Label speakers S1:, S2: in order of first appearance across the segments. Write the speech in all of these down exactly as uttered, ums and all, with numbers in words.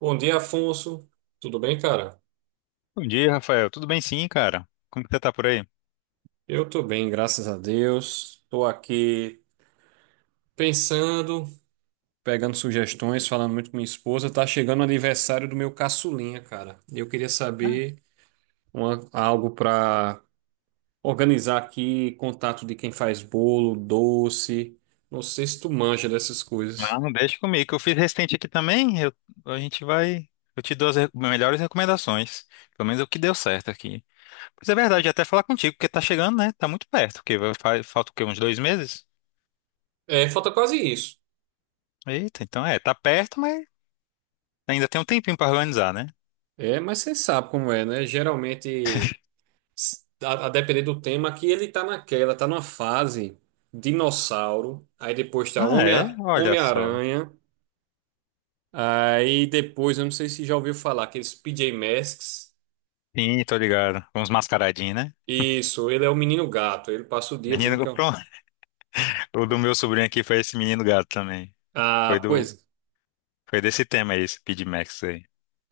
S1: Bom dia, Afonso. Tudo bem, cara?
S2: Bom dia, Rafael. Tudo bem sim, cara? Como que você tá por aí?
S1: Eu tô bem, graças a Deus. Tô aqui pensando, pegando sugestões, falando muito com minha esposa. Tá chegando o aniversário do meu caçulinha, cara. E eu queria saber uma- algo pra organizar aqui, contato de quem faz bolo, doce. Não sei se tu manja dessas
S2: Ah,
S1: coisas.
S2: não, deixa comigo. Que eu fiz recente aqui também. Eu- a gente vai. Eu te dou as re- melhores recomendações. Pelo menos é o que deu certo aqui. Mas é verdade, até falar contigo, porque tá chegando, né? Tá muito perto, porque vai- fa- falta o quê? Uns dois meses?
S1: É, falta quase isso.
S2: Eita, então é, tá perto, mas ainda tem um tempinho pra organizar, né?
S1: É, mas você sabe como é, né? Geralmente. A, a depender do tema, que ele tá naquela, tá numa fase dinossauro, aí depois tá
S2: Ah,
S1: Homem,
S2: é? Olha só.
S1: Homem-Aranha, aí depois, eu não sei se já ouviu falar, aqueles P J Masks.
S2: Sim, tô ligado. Uns mascaradinhos, né?
S1: Isso, ele é o menino gato, ele passa o dia dizendo
S2: Menino,
S1: que é. um-
S2: pronto. O do meu sobrinho aqui foi esse menino gato também. Foi
S1: Ah,
S2: do.
S1: pois.
S2: Foi desse tema aí, esse PidMax.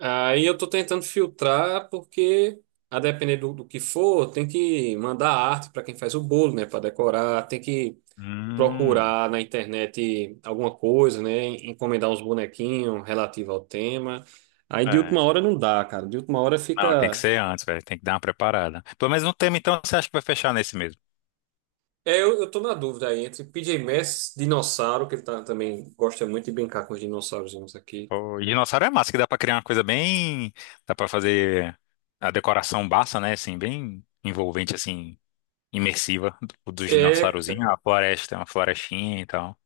S1: Aí eu tô tentando filtrar, porque a depender do, do que for, tem que mandar arte para quem faz o bolo, né, para decorar, tem que
S2: Hum,
S1: procurar na internet alguma coisa, né? Encomendar uns bonequinhos relativo ao tema. Aí de
S2: é.
S1: última hora não dá, cara. De última hora
S2: Não, tem que
S1: fica.
S2: ser antes, velho. Tem que dar uma preparada. Pelo menos no tema, então, você acha que vai fechar nesse mesmo?
S1: É, eu, eu tô na dúvida aí entre P J Masks, dinossauro, que ele tá, também gosta muito de brincar com os dinossaurozinhos aqui.
S2: O dinossauro é massa, que dá pra criar uma coisa bem. Dá pra fazer a decoração bassa, né? Assim, bem envolvente, assim, imersiva do- dos
S1: É,
S2: dinossaurozinhos. A floresta, uma florestinha e tal.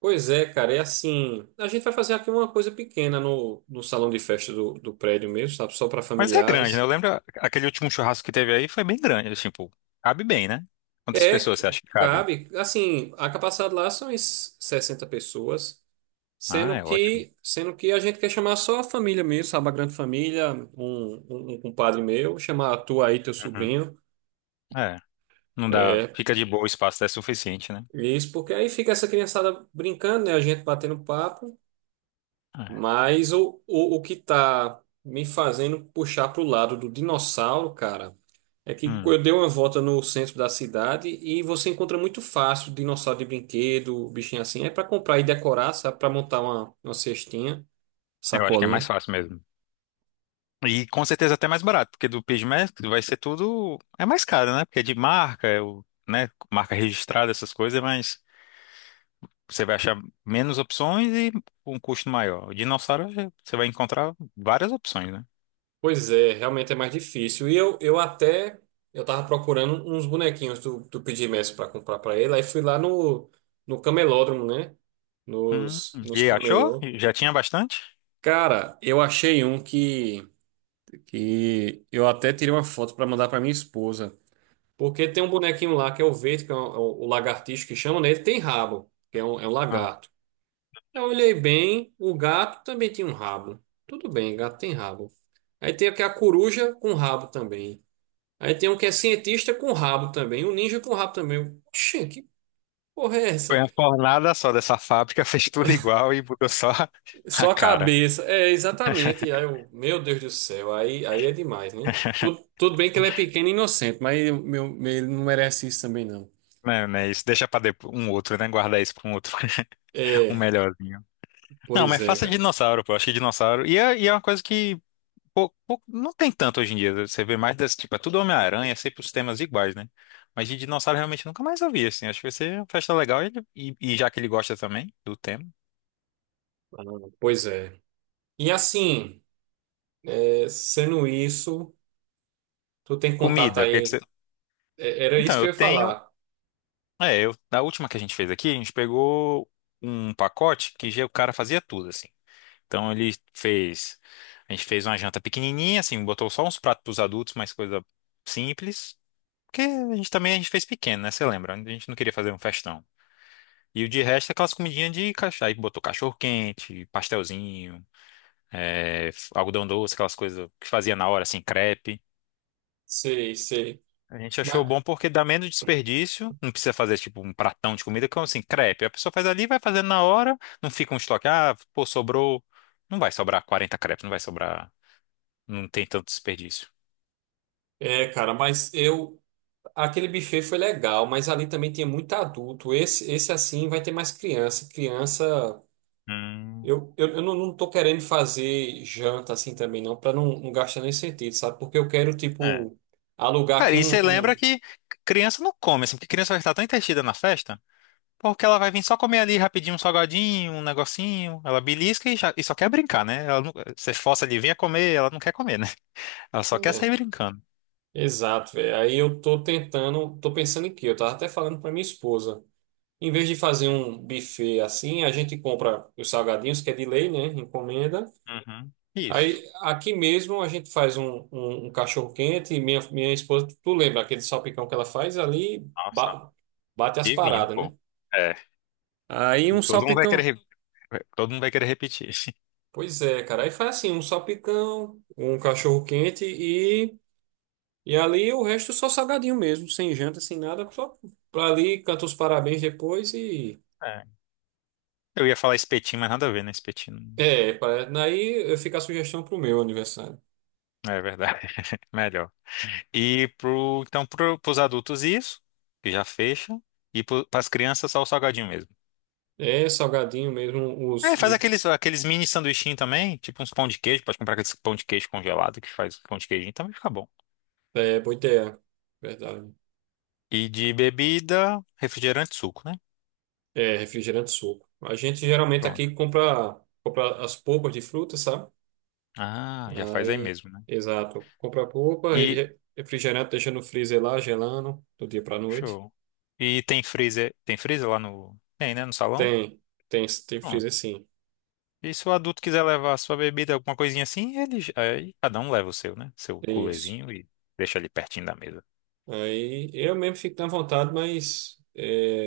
S1: pois é, cara, é assim. A gente vai fazer aqui uma coisa pequena no, no salão de festa do, do prédio mesmo, sabe? Só para
S2: Mas é grande, né? Eu
S1: familiares.
S2: lembro a- aquele último churrasco que teve aí foi bem grande. Tipo, cabe bem, né? Quantas
S1: É,
S2: pessoas você
S1: c-
S2: acha que cabe?
S1: cabe. Assim, a capacidade lá são es- sessenta pessoas.
S2: Ah,
S1: Sendo
S2: é ótimo.
S1: que, sendo que a gente quer chamar só a família mesmo, sabe? A grande família, um, um, um compadre meu, chamar tu aí, teu
S2: Uhum.
S1: sobrinho.
S2: É. Não dá.
S1: É,
S2: Fica de boa, o espaço é suficiente, né?
S1: isso, porque aí fica essa criançada brincando, né? A gente batendo papo.
S2: É.
S1: Mas o, o, o que tá me fazendo puxar pro lado do dinossauro, cara, é que
S2: Hum.
S1: eu dei uma volta no centro da cidade e você encontra muito fácil dinossauro de brinquedo, bichinho assim. É para comprar e decorar, sabe? Para montar uma, uma cestinha,
S2: Eu acho que é mais
S1: sacolinha.
S2: fácil mesmo. E com certeza até mais barato, porque do Piggmestre vai ser tudo. É mais caro, né? Porque é de marca, é o, né? Marca registrada, essas coisas, mas você vai achar menos opções e um custo maior. O dinossauro é- você vai encontrar várias opções, né?
S1: Pois é, realmente é mais difícil. E eu, eu até eu tava procurando uns bonequinhos do, do P J Masks para comprar para ele. Aí fui lá no, no camelódromo, né?
S2: Hum,
S1: Nos, nos
S2: e achou?
S1: camelô.
S2: Já tinha bastante?
S1: Cara, eu achei um que, que eu até tirei uma foto para mandar para minha esposa. Porque tem um bonequinho lá que é o verde, que é o, o lagartixo que chama, né? Ele tem rabo, que é um, é um
S2: Não.
S1: lagarto. Eu olhei bem, o gato também tinha um rabo. Tudo bem, gato tem rabo. Aí tem aqui a coruja com rabo também. Aí tem um que é cientista com rabo também, um ninja com rabo também. Eu, Oxê, que porra é
S2: Foi
S1: essa?
S2: uma fornada só dessa fábrica, fez tudo igual e mudou só a
S1: Só a
S2: cara.
S1: cabeça. É, exatamente. E aí eu, meu Deus do céu, aí, aí é demais, né? Tudo, tudo bem que ele é pequeno e inocente, mas eu- meu, meu- ele não merece isso também, não.
S2: Não, não é isso. Deixa pra depois, um outro, né? Guardar isso pra um outro, um
S1: É,
S2: melhorzinho. Não,
S1: pois
S2: mas
S1: é,
S2: faça
S1: cara.
S2: dinossauro, pô. Eu acho que dinossauro. E é, e é uma coisa que pou- pou- não tem tanto hoje em dia. Você vê mais desse tipo, é tudo Homem-Aranha, sempre os temas iguais, né? Mas de dinossauro realmente nunca mais ouvi, assim. Acho que vai ser uma festa legal e, e- e já que ele gosta também do tema.
S1: Ah, pois é. E assim, é, sendo isso, tu tem contato
S2: Comida, o que que você.
S1: aí. É, era
S2: Então,
S1: isso que
S2: eu
S1: eu ia
S2: tenho.
S1: falar.
S2: É, eu, da última que a gente fez aqui, a gente pegou um pacote que já o cara fazia tudo, assim. Então ele fez. A gente fez uma janta pequenininha, assim, botou só uns pratos pros adultos, mais coisa simples. Porque a gente também a gente fez pequeno, né? Você lembra? A gente não queria fazer um festão. E o de resto é aquelas comidinhas de cachorro. Aí botou cachorro quente, pastelzinho, é, f- algodão doce, aquelas coisas que fazia na hora, assim, crepe.
S1: Sei, sei.
S2: A gente achou
S1: Mas,
S2: bom porque dá menos desperdício, não precisa fazer tipo um pratão de comida, que é assim, crepe. A pessoa faz ali, vai fazendo na hora, não fica um estoque. Ah, pô, sobrou. Não vai sobrar quarenta crepes, não vai sobrar. Não tem tanto desperdício.
S1: é, cara, mas eu. Aquele buffet foi legal, mas ali também tinha muito adulto. Esse, esse assim vai ter mais criança. Criança,
S2: Hum,
S1: eu, eu, eu não, não tô querendo fazer janta assim também, não, para não, não gastar nem sentido, sabe? Porque eu quero,
S2: é.
S1: tipo, alugar
S2: Cara,
S1: aqui
S2: e você
S1: um,
S2: lembra
S1: um-
S2: que criança não come, assim, porque criança vai estar tão entretida na festa. Porque ela vai vir só comer ali rapidinho um salgadinho, um negocinho. Ela belisca e, já- e só quer brincar, né? Ela não- você força ali, venha comer, ela não quer comer, né? Ela só quer
S1: é,
S2: sair brincando.
S1: exato, velho. Aí eu tô tentando, tô pensando em quê? Eu tava até falando pra minha esposa. Em vez de fazer um buffet assim, a gente compra os salgadinhos, que é de lei, né? Encomenda.
S2: Uhum. Isso.
S1: Aí, aqui mesmo a gente faz um, um, um cachorro quente e minha, minha esposa, tu lembra aquele salpicão que ela faz ali,
S2: Nossa,
S1: ba- bate as
S2: divino,
S1: paradas,
S2: pô.
S1: né?
S2: É.
S1: Aí um
S2: Todo mundo vai
S1: salpicão.
S2: querer, re- todo mundo vai querer repetir.
S1: Pois é, cara. Aí faz assim, um salpicão, um cachorro quente e, e ali o resto só salgadinho mesmo, sem janta, sem nada, só pra ali, canta os parabéns depois e...
S2: É. Eu ia falar espetinho, mas nada a ver, né? Espetinho.
S1: É, pra- daí fica a sugestão pro meu aniversário.
S2: É verdade. Melhor. E pro, então, pro, pros adultos isso, que já fecha. E para as crianças só o salgadinho mesmo.
S1: É salgadinho mesmo, os,
S2: É, faz
S1: os
S2: aqueles, aqueles mini sanduichinhos também, tipo uns pão de queijo, pode comprar aqueles pão de queijo congelado que faz pão de queijinho, também fica bom.
S1: é, boiteia, verdade.
S2: E de bebida, refrigerante, e suco, né?
S1: É, refrigerante suco. A gente geralmente
S2: Pronto.
S1: aqui compra, compra as polpas de fruta, sabe?
S2: Ah, já faz aí
S1: Aí,
S2: mesmo, né?
S1: exato. Compra a polpa, re-
S2: E,
S1: re- refrigerante deixa no freezer lá, gelando, do dia pra noite.
S2: show. E tem freezer, tem freezer lá no, tem, né, no salão?
S1: Tem, tem, tem
S2: Pronto.
S1: freezer sim.
S2: E se o adulto quiser levar a sua bebida, alguma coisinha assim, ele, j- aí cada um leva o seu, né? Seu
S1: É isso.
S2: culezinho e deixa ali pertinho da mesa.
S1: Aí eu mesmo fico na vontade, mas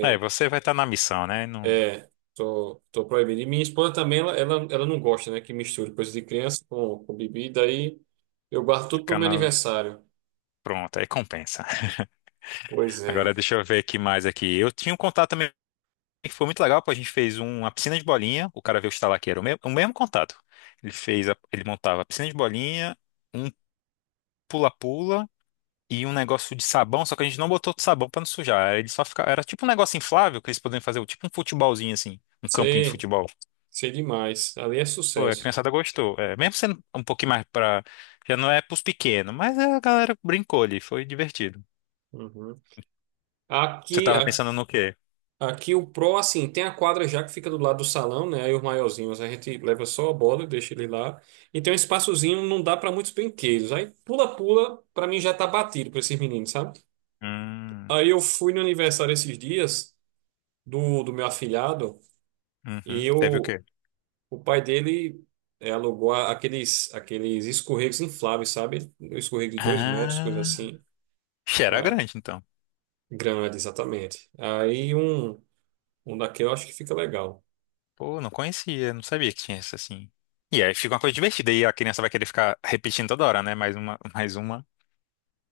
S2: Aí você vai estar na missão, né? Não
S1: é tô, tô proibido. E minha esposa também, ela, ela, ela não gosta, né, que misture coisa de criança com, com bebida. Aí eu guardo tudo pro
S2: ficar
S1: meu
S2: no...
S1: aniversário.
S2: Pronto, aí compensa.
S1: Pois é.
S2: Agora deixa eu ver aqui mais aqui. Eu tinha um contato também que foi muito legal, pô. A gente fez um- uma piscina de bolinha. O cara veio instalar que era o mesmo, o mesmo contato. Ele fez, a- ele montava a piscina de bolinha, um pula-pula e um negócio de sabão, só que a gente não botou sabão pra não sujar. Ele só ficava, era tipo um negócio inflável que eles podiam fazer, tipo um futebolzinho assim, um campinho de
S1: Sei.
S2: futebol.
S1: Sei demais. Ali é
S2: Pô, a
S1: sucesso.
S2: criançada gostou. É, mesmo sendo um pouquinho mais pra, já não é pros pequenos, mas a galera brincou ali, foi divertido.
S1: Uhum.
S2: Você
S1: Aqui,
S2: tava
S1: a-
S2: pensando no quê?
S1: aqui o pro, assim, tem a quadra já que fica do lado do salão, né? Aí os maiorzinhos a gente leva só a bola, deixa ele lá. E tem um espaçozinho, não dá para muitos brinquedos. Aí pula-pula, para mim já tá batido para esses meninos, sabe?
S2: Hum,
S1: Aí eu fui no aniversário esses dias do, do meu afilhado e
S2: uhum. Teve o
S1: eu,
S2: quê?
S1: o pai dele é, alugou a- aqueles, aqueles escorregos infláveis, sabe? Um escorrego de dois metros, coisa
S2: Ah,
S1: assim.
S2: ixi, era
S1: Ah,
S2: grande então.
S1: grande, exatamente. Aí um, um daquele eu acho que fica legal.
S2: Pô, não conhecia, não sabia que tinha isso assim. E aí fica uma coisa divertida e a criança vai querer ficar repetindo toda hora, né? Mais uma, mais uma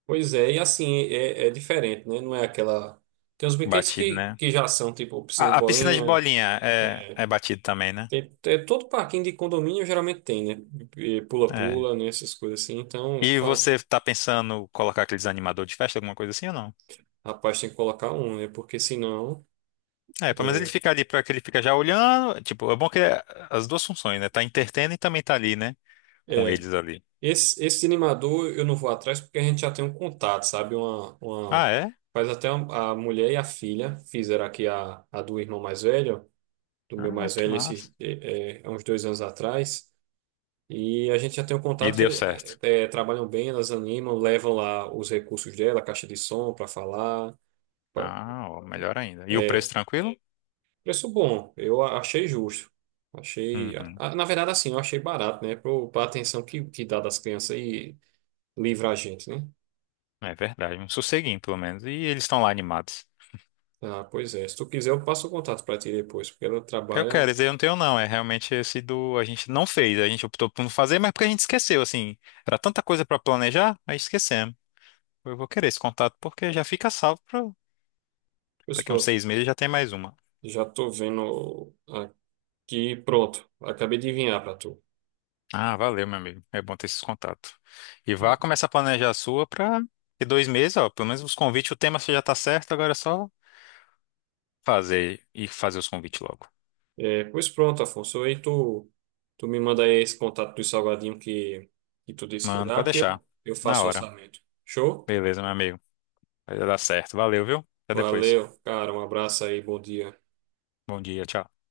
S1: Pois é, e assim, é, é diferente, né? Não é aquela. Tem uns brinquedos
S2: batida,
S1: que,
S2: né?
S1: que já são, tipo, piscina de
S2: A, a piscina de
S1: bolinha.
S2: bolinha é, é batida também, né?
S1: Tem, é, todo parquinho de condomínio geralmente tem, né? E
S2: É.
S1: pula-pula, né? Essas coisas assim. Então,
S2: E
S1: fala,
S2: você tá pensando colocar aqueles animador de festa, alguma coisa assim ou não?
S1: rapaz, tem que colocar um, né? Porque senão.
S2: É, pelo menos ele
S1: É,
S2: fica ali para que ele fica já olhando. Tipo, é bom que é as duas funções, né? Tá entretendo e também tá ali, né? Com
S1: é.
S2: eles ali.
S1: Esse, esse animador eu não vou atrás porque a gente já tem um contato, sabe? Uma, uma,
S2: Ah, é?
S1: faz até a a mulher e a filha fizeram aqui a, a do irmão mais velho. Do meu
S2: Ah,
S1: mais
S2: que
S1: velho esses,
S2: massa.
S1: é, é, há uns dois anos atrás. E a gente já tem um
S2: E
S1: contato que
S2: deu
S1: ele-
S2: certo.
S1: é, é, trabalham bem, elas animam, levam lá os recursos dela, a caixa de som para falar. Pa-
S2: Ah, ó, melhor ainda. E o preço tranquilo?
S1: Preço bom, eu a- achei justo. Achei, a-
S2: Uhum.
S1: a- na verdade, assim, eu achei barato, né? Para a atenção que, que dá das crianças e livra a gente, né?
S2: É verdade, um sosseguinho pelo menos. E eles estão lá animados.
S1: Ah, pois é. Se tu quiser, eu passo o contato para ti depois, porque ela
S2: Eu
S1: trabalha.
S2: quero dizer, eu não tenho não, é realmente esse do a gente não fez, a gente optou por não fazer, mas porque a gente esqueceu, assim, era tanta coisa pra planejar, aí esquecemos. Eu vou querer esse contato porque já fica salvo para
S1: Pois
S2: daqui a uns
S1: pronto,
S2: seis meses já tem mais uma.
S1: já tô vendo aqui, pronto. Acabei de enviar para tu.
S2: Ah, valeu, meu amigo. É bom ter esses contatos. E vá começar a planejar a sua pra ter dois meses, ó, pelo menos os convites, o tema você já tá certo, agora é só fazer e fazer os convites logo.
S1: É, pois pronto, Afonso. Aí tu, tu me manda aí esse contato do salgadinho que, que tu disse que ia
S2: Mano,
S1: dar,
S2: pode
S1: porque
S2: deixar.
S1: eu, eu
S2: Na
S1: faço
S2: hora.
S1: orçamento. Show?
S2: Beleza, meu amigo. Vai dar certo. Valeu, viu? Até depois.
S1: Valeu, cara. Um abraço aí, bom dia.
S2: Bom dia, tchau.